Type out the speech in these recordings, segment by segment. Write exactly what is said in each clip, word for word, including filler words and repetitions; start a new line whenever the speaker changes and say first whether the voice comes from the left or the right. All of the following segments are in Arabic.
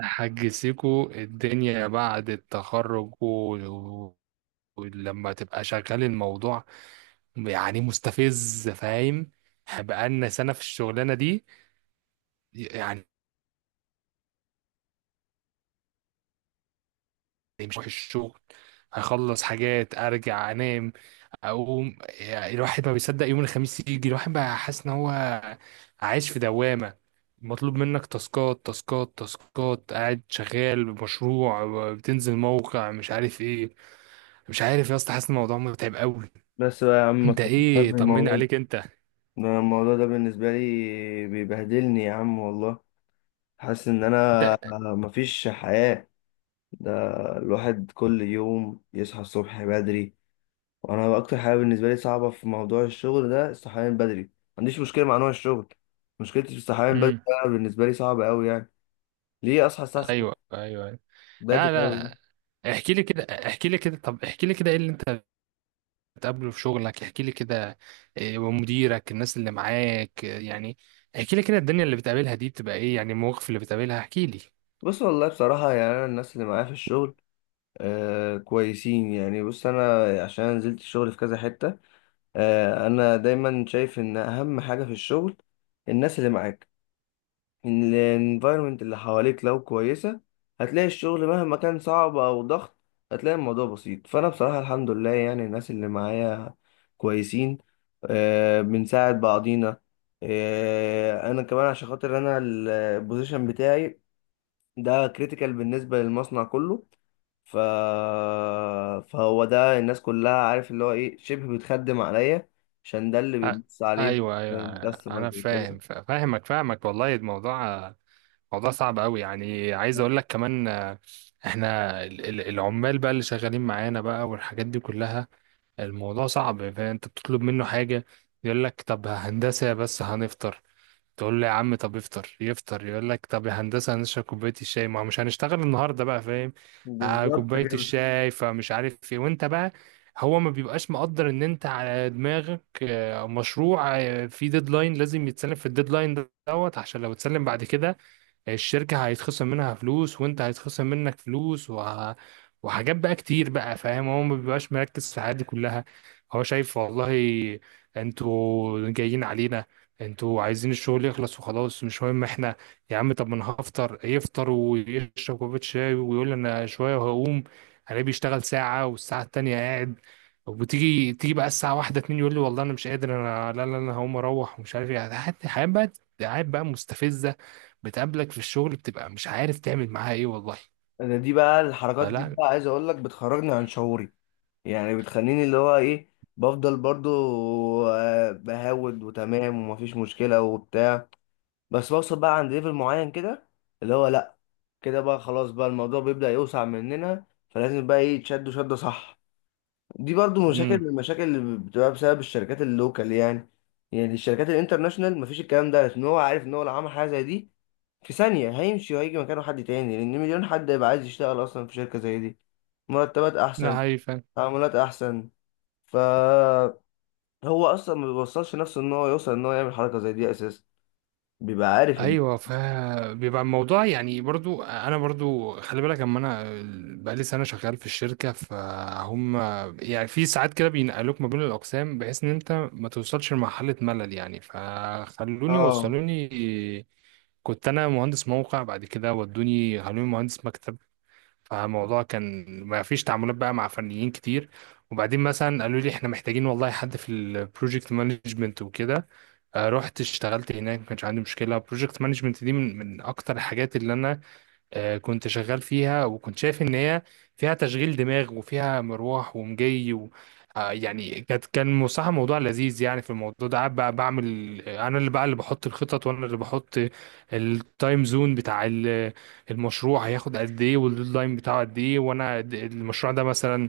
right: حاج سيكو الدنيا بعد التخرج و- ولما تبقى شغال الموضوع يعني مستفز، فاهم؟ بقالنا سنة في الشغلانة دي يعني. مش هروح الشغل، هخلص حاجات، ارجع انام، اقوم. يعني الواحد ما بيصدق يوم الخميس يجي. الواحد بقى حاسس ان هو عايش في دوامة. مطلوب منك تاسكات تاسكات تاسكات، قاعد شغال بمشروع، بتنزل موقع مش عارف ايه. مش عارف يا اسطى، حاسس إن الموضوع متعب قوي.
left: بس بقى يا عم ما
right: انت
left: تفكرناش
right: ايه؟ طمني
left: بالموضوع ده.
right: عليك انت.
left: أنا الموضوع ده بالنسبة لي بيبهدلني يا عم والله. حاسس ان
right: انت
left: انا مفيش حياة. ده الواحد كل يوم يصحى الصبح بدري، وانا اكتر حاجة بالنسبة لي صعبة في موضوع الشغل ده الصحيان بدري، ما عنديش مشكلة مع نوع الشغل، مشكلتي في الصحيان بدري.
right: امم،
left: ده بالنسبة لي صعبة قوي يعني. ليه اصحى الساعة ستة؟
right: ايوه ايوه أيوة. لا
left: بدري قوي.
right: لا. احكي لي كده احكي لي كده طب احكي لي كده، ايه اللي انت بتقابله في شغلك؟ احكي لي كده. إيه ومديرك الناس اللي معاك، إيه يعني؟ احكي لي كده الدنيا اللي بتقابلها دي بتبقى ايه يعني؟ المواقف اللي بتقابلها، احكي لي.
left: بص والله بصراحة يعني انا الناس اللي معايا في الشغل آه كويسين يعني. بص انا عشان نزلت الشغل في كذا حتة. آه، انا دايما شايف ان اهم حاجه في الشغل الناس اللي معاك، ان الانفايرمنت اللي حواليك لو كويسه هتلاقي الشغل مهما كان صعب او ضغط هتلاقي الموضوع بسيط. فانا بصراحه الحمد لله يعني الناس اللي معايا كويسين. آه، بنساعد بعضينا. آه، انا كمان عشان خاطر انا البوزيشن بتاعي ده كريتيكال بالنسبه للمصنع كله. ف... فهو ده الناس كلها عارف اللي هو ايه شبه بتخدم عليا عشان ده اللي
right: أ-
left: بيبص عليه
right: ايوه ايوه،
left: من
right: انا
left: كاستمرز وكده.
right: فاهم. فا- فاهمك فاهمك والله. الموضوع موضوع صعب قوي يعني. عايز اقول لك كمان آه، احنا ال- ال- العمال بقى اللي شغالين معانا بقى والحاجات دي كلها الموضوع صعب. فانت بتطلب منه حاجة يقول لك طب هندسة بس هنفطر. تقول له يا عم طب افطر. يفطر يقول لك طب يا هندسه هنشرب كوبايه الشاي، ما هو مش هنشتغل النهارده بقى، فاهم؟ آه
left: بالظبط
right: كوبايه
left: كده.
right: الشاي فمش عارف ايه. وانت بقى هو ما بيبقاش مقدر ان انت على دماغك آه، مشروع، آه، في ديدلاين لازم يتسلم في الديدلاين دوت، عشان لو اتسلم بعد كده الشركة هيتخصم منها فلوس، وانت هيتخصم منك فلوس وه... وحاجات بقى كتير بقى، فاهم؟ هو ما بيبقاش مركز في الحاجات دي كلها. هو شايف والله انتوا جايين علينا، انتوا عايزين الشغل يخلص وخلاص، مش مهم احنا. يا عم طب، ما انا هفطر. يفطر ويشرب كوباية شاي ويقول انا شوية وهقوم. انا بيشتغل ساعة والساعة التانية قاعد. وتيجي تيجي بقى الساعة واحدة اتنين يقول لي والله انا مش قادر، انا لا لا، انا هقوم اروح ومش عارف ايه. حياة حياة بقى، حياة بقى مستفزة بتقابلك في الشغل، بتبقى مش عارف تعمل معاها ايه والله.
left: انا دي بقى الحركات دي
right: فلا،
left: بقى عايز اقول لك بتخرجني عن شعوري. يعني بتخليني اللي هو ايه، بفضل برضو آه، بهود وتمام ومفيش مشكلة وبتاع. بس بوصل بقى عند ليفل معين كده اللي هو لا، كده بقى خلاص بقى الموضوع بيبدأ يوسع مننا فلازم بقى ايه تشدوا شدة صح. دي برضو مشاكل
right: امم،
left: من المشاكل اللي بتبقى بسبب الشركات اللوكال يعني. يعني الشركات الانترناشونال مفيش الكلام ده لان هو عارف ان هو لو عمل حاجه زي دي في ثانيه هيمشي وهيجي مكانه حد تاني، لان مليون حد هيبقى عايز يشتغل اصلا في شركه زي دي. مرتبات احسن،
right: لا هي فعلا.
left: تعاملات احسن. فهو اصلا ما بيوصلش نفسه ان هو يوصل ان هو يعمل حركه زي دي اساسا. بيبقى عارف ال...
right: ايوه، فبيبقى الموضوع يعني برضو. انا برضو خلي بالك، اما انا بقالي سنه شغال في الشركه، فهم. يعني في ساعات كده بينقلوك ما بين الاقسام، بحيث ان انت ما توصلش لمرحله ملل. يعني فخلوني
left: اه.
right: وصلوني، كنت انا مهندس موقع، بعد كده ودوني خلوني مهندس مكتب. فالموضوع كان ما فيش تعاملات بقى مع فنيين كتير. وبعدين مثلا قالوا لي احنا محتاجين والله حد في البروجكت مانجمنت وكده. آه، رحت اشتغلت هناك، ما كانش عندي مشكله. البروجكت مانجمنت دي من من اكتر الحاجات اللي انا آه، كنت شغال فيها، وكنت شايف ان هي فيها تشغيل دماغ وفيها مروح ومجي، و آه، يعني كانت كان صراحة موضوع لذيذ يعني. في الموضوع ده قاعد بقى بعمل آه، انا اللي بقى اللي بحط الخطط، وانا اللي بحط التايم زون بتاع ال- المشروع. هياخد قد ايه والديدلاين بتاعه قد ايه؟ وانا د- المشروع ده مثلا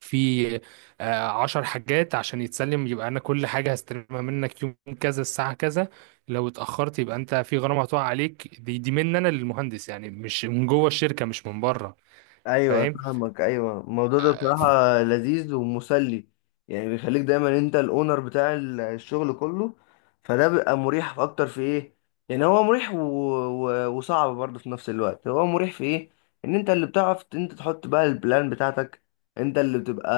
right: في آه، عشر حاجات عشان يتسلم، يبقى انا كل حاجة هستلمها منك يوم كذا الساعة كذا. لو اتأخرت يبقى انت في غرامة هتقع عليك. دي دي مني انا للمهندس يعني، مش من جوه الشركة، مش من بره،
left: ايوه
right: فاهم؟
left: فاهمك. ايوه الموضوع ده بصراحه لذيذ ومسلي، يعني بيخليك دايما انت الاونر بتاع ال- الشغل كله. فده بيبقى مريح في اكتر في ايه. يعني هو مريح و... و... وصعب برضه في نفس الوقت. هو مريح في ايه؟ ان انت اللي بتعرف ت- انت تحط بقى البلان بتاعتك. انت اللي بتبقى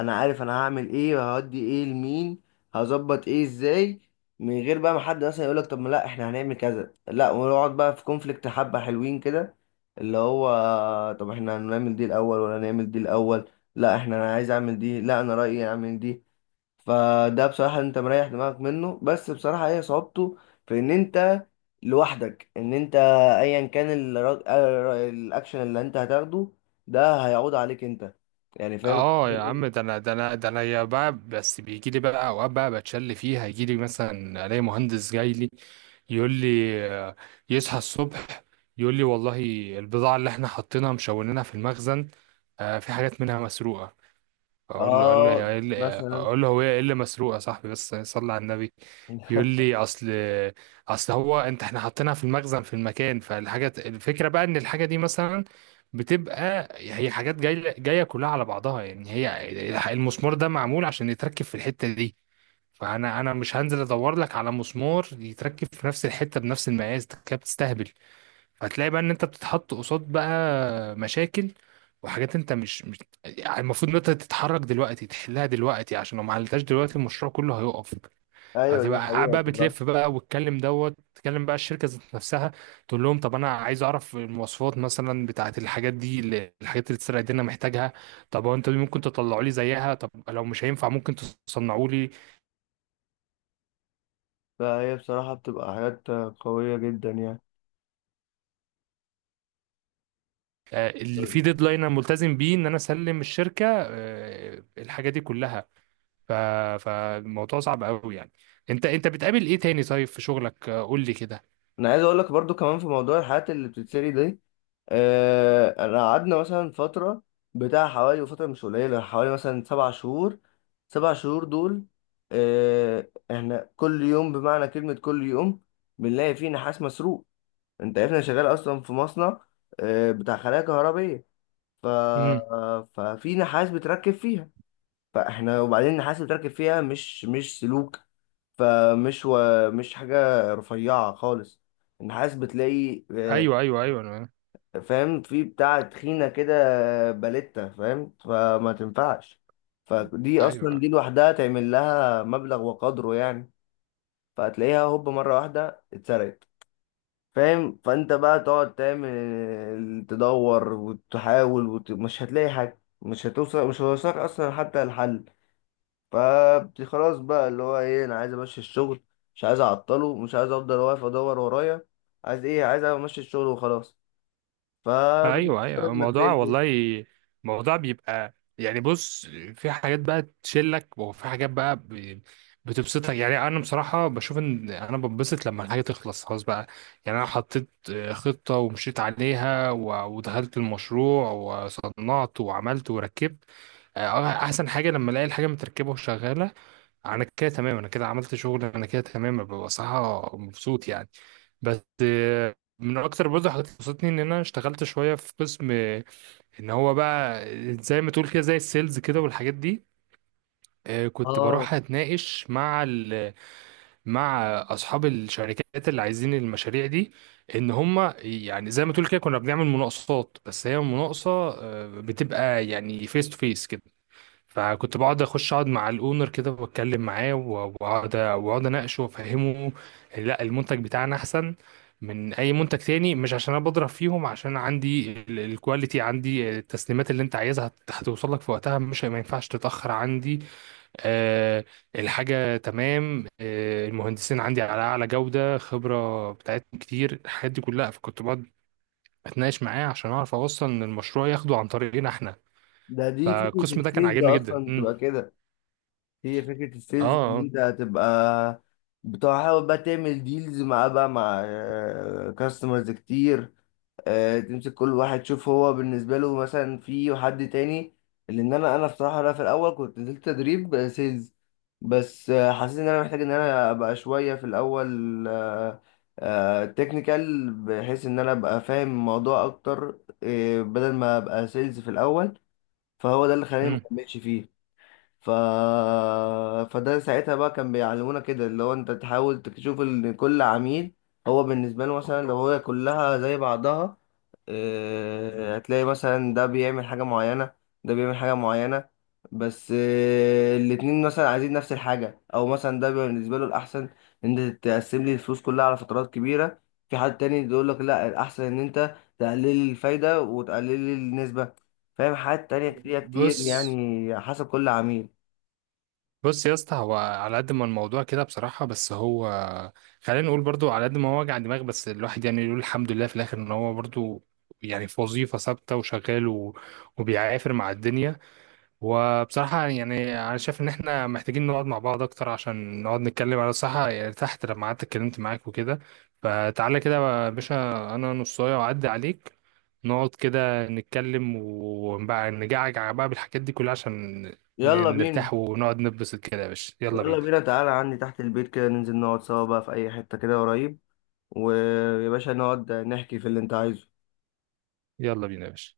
left: انا عارف انا هعمل ايه وهودي ايه لمين، هظبط ايه ازاي، من غير بقى ما حد مثلا يقولك طب ما لا احنا هنعمل كذا لا، ونقعد بقى في كونفليكت حبه حلوين كده، اللي هو طب احنا هنعمل دي الاول ولا نعمل دي الاول، لا احنا انا عايز اعمل دي، لا انا رايي اعمل دي. فده بصراحه انت مريح دماغك منه، بس بصراحه هي صعوبته في ان انت لوحدك ان انت ايا كان الرا- ال- الاكشن اللي انت هتاخده ده هيعود عليك انت. يعني فاهم.
right: اه يا عم، ده انا ده انا ده انا يا بقى. بس بيجي لي بقى اوقات بقى بتشل فيها، يجي لي مثلا الاقي مهندس جاي لي يقول لي، آه، يصحى الصبح يقول لي والله البضاعة اللي احنا حاطينها مشونينها في المخزن، آه، في حاجات منها مسروقة. اقول له اقول له يا-
left: اه
right: اقول له
left: مثلا.
right: أقول له هو ايه اللي مسروق يا صاحبي؟ بس صلي على النبي. يقول لي اصل اصل هو انت احنا حاطينها في المخزن في المكان. فالحاجه، الفكره بقى ان الحاجه دي مثلا بتبقى، هي حاجات جايه جايه كلها على بعضها. يعني هي المسمار ده معمول عشان يتركب في الحته دي، فانا انا مش هنزل ادور لك على مسمار يتركب في نفس الحته بنفس المقاس، ده كده بتستهبل. هتلاقي بقى ان انت بتتحط قصاد بقى مشاكل وحاجات انت مش, مش يعني. المفروض ان انت تتحرك دلوقتي تحلها دلوقتي، عشان لو ما حلتهاش دلوقتي المشروع كله هيقف.
left: ايوه دي
right: هتبقى قاعد
left: حقيقه
right: بقى
left: بصراحه.
right: بتلف بقى، وتكلم دوت تكلم بقى الشركه ذات نفسها، تقول لهم طب انا عايز اعرف المواصفات مثلا بتاعه الحاجات دي اللي- الحاجات اللي اتسرقت دي، انا محتاجها. طب هو انتوا دي ممكن تطلعوا لي زيها؟ طب لو مش هينفع ممكن تصنعوا لي
left: فهي بصراحه بتبقى حاجات قويه جدا يعني.
right: آه، اللي فيه ديدلاين، انا ملتزم بيه ان انا اسلم الشركه آه، الحاجه دي كلها. ف... فالموضوع صعب قوي يعني. انت انت بتقابل ايه تاني طيب في شغلك؟ آه، قول لي كده.
left: انا عايز اقول لك برضو كمان في موضوع الحاجات اللي بتتسري دي. آه، انا قعدنا مثلا فترة بتاع حوالي وفترة مش قليلة حوالي مثلا سبع شهور. سبع شهور دول، آه، احنا كل يوم بمعنى كلمة كل يوم بنلاقي فيه نحاس مسروق. انت عارف انا شغال اصلا في مصنع آه، بتاع خلايا كهربية. ف...
right: امم.
left: ففي نحاس بتركب فيها. فاحنا وبعدين النحاس اللي بتركب فيها مش مش سلوك. فمش و... مش حاجة رفيعة خالص. النحاس بتلاقي آه،
right: ايوه ايوه ايوه، انا
left: فاهم في بتاع تخينة كده. آه، باليتا فاهم، فما تنفعش. فدي أصلا
right: ايوه
left: دي لوحدها تعمل لها مبلغ وقدره يعني. فهتلاقيها هوب مرة واحدة اتسرقت. فاهم، فأنت بقى تقعد تعمل آه، تدور وتحاول وت... مش هتلاقي حاجة، مش هتوصل مش هتوصلك أصلا حتى الحل. فخلاص بقى اللي هو ايه انا عايز امشي الشغل، مش عايز اعطله، مش عايز افضل واقف ادور ورايا. عايز ايه؟ عايز امشي الشغل وخلاص. فبتضطر
right: ايوه ايوه.
left: انك
right: الموضوع
left: تعمل
right: والله،
left: ايه.
right: الموضوع بيبقى يعني، بص، في حاجات بقى تشلك، وفي حاجات بقى ب- بتبسطك. يعني انا بصراحه بشوف ان انا بنبسط لما الحاجه تخلص، خلاص بقى. يعني انا حطيت آه، خطه ومشيت عليها و- ودخلت المشروع وصنعت وعملت وركبت. آه، احسن حاجه لما الاقي الحاجه متركبه وشغاله. انا كده تمام، انا كده عملت شغل، انا كده تمام، ببقى صراحه مبسوط يعني. بس آه، من اكتر برضه حاجات اللي بسطتني ان انا اشتغلت شويه في قسم آه، ان هو بقى زي ما تقول كده زي السيلز كده والحاجات دي. آه، كنت
left: اه،
right: بروح اتناقش مع ال مع اصحاب الشركات اللي عايزين المشاريع دي، ان هم يعني زي ما تقول كده. كنا بنعمل مناقصات، بس هي مناقصه آه، بتبقى يعني فيس تو فيس. فكنت بقعد اخش اقعد مع الاونر كده واتكلم معاه و- واقعد واقعد اناقشه وافهمه، لا المنتج بتاعنا احسن من اي منتج تاني، مش عشان انا بضرب فيهم، عشان عندي ال- الكواليتي، عندي التسليمات اللي انت عايزها هت- هتوصل لك في وقتها، مش ما ينفعش تتاخر عندي. أه، الحاجه تمام. أه، المهندسين عندي على اعلى جوده، خبره بتاعتهم كتير، الحاجات دي كلها. فكنت بقعد اتناقش معاه عشان اعرف اوصل ان المشروع ياخده عن طريقنا احنا.
left: ده دي فكرة
right: فالقسم ده كان
left: السيلز
right: عاجبني جدا.
left: اصلا
right: امم،
left: تبقى كده. هي فكرة السيلز ان
right: اه،
left: انت هتبقى بتحاول بقى تعمل ديلز مع بقى مع كاستمرز كتير. آه، تمسك كل واحد تشوف هو بالنسبة له مثلا في حد تاني. لأن أنا أنا بصراحة أنا في الأول كنت نزلت تدريب آه، سيلز. بس آه، حسيت إن أنا محتاج إن أنا أبقى شوية في الأول آه، آه، تكنيكال بحيث إن أنا أبقى فاهم الموضوع أكتر آه، بدل ما أبقى سيلز في الأول. فهو ده اللي خلاني
right: مم.
left: مكملش فيه. ف... فده ساعتها بقى كان بيعلمونا كده اللي هو أنت تحاول تشوف إن كل عميل هو بالنسبة له مثلا لو هو كلها زي بعضها، آه، هتلاقي مثلا ده بيعمل حاجة معينة، ده بيعمل حاجة معينة. بس آه، الاتنين مثلا عايزين نفس الحاجة، أو مثلا ده بيبقى بالنسبة له الأحسن إن أنت تقسم لي الفلوس كلها على فترات كبيرة. في حد تاني يقول لك لا الأحسن إن أنت تقلل لي الفايدة وتقلل لي النسبة. فاهم، حاجات تانية كتير كتير
right: بص
left: يعني حسب كل عميل.
right: بص يا اسطى، هو على قد ما الموضوع كده بصراحة، بس هو خلينا نقول برضو، على قد ما هو وجع دماغ، بس الواحد يعني يقول الحمد لله في الآخر إن هو برضو يعني في وظيفة ثابتة وشغال و- وبيعافر مع الدنيا. وبصراحة يعني أنا شايف إن إحنا محتاجين نقعد مع بعض أكتر عشان نقعد نتكلم على الصحة، يعني تحت لما قعدت اتكلمت معاك وكده. فتعالى كده يا باشا، أنا نصاية وأعدي عليك، نقعد كده نتكلم وبقى نجعجع بقى بالحاجات دي كلها عشان
left: يلا
right: ن-
left: بينا.
right: نرتاح ونقعد نتبسط كده يا باشا. يلا
left: يلا بينا،
right: بينا،
left: تعالى عندي تحت البيت كده ننزل نقعد سوا بقى في أي حتة كده قريب، ويا باشا نقعد نحكي في اللي أنت عايزه.
right: يلا بينا يا باشا.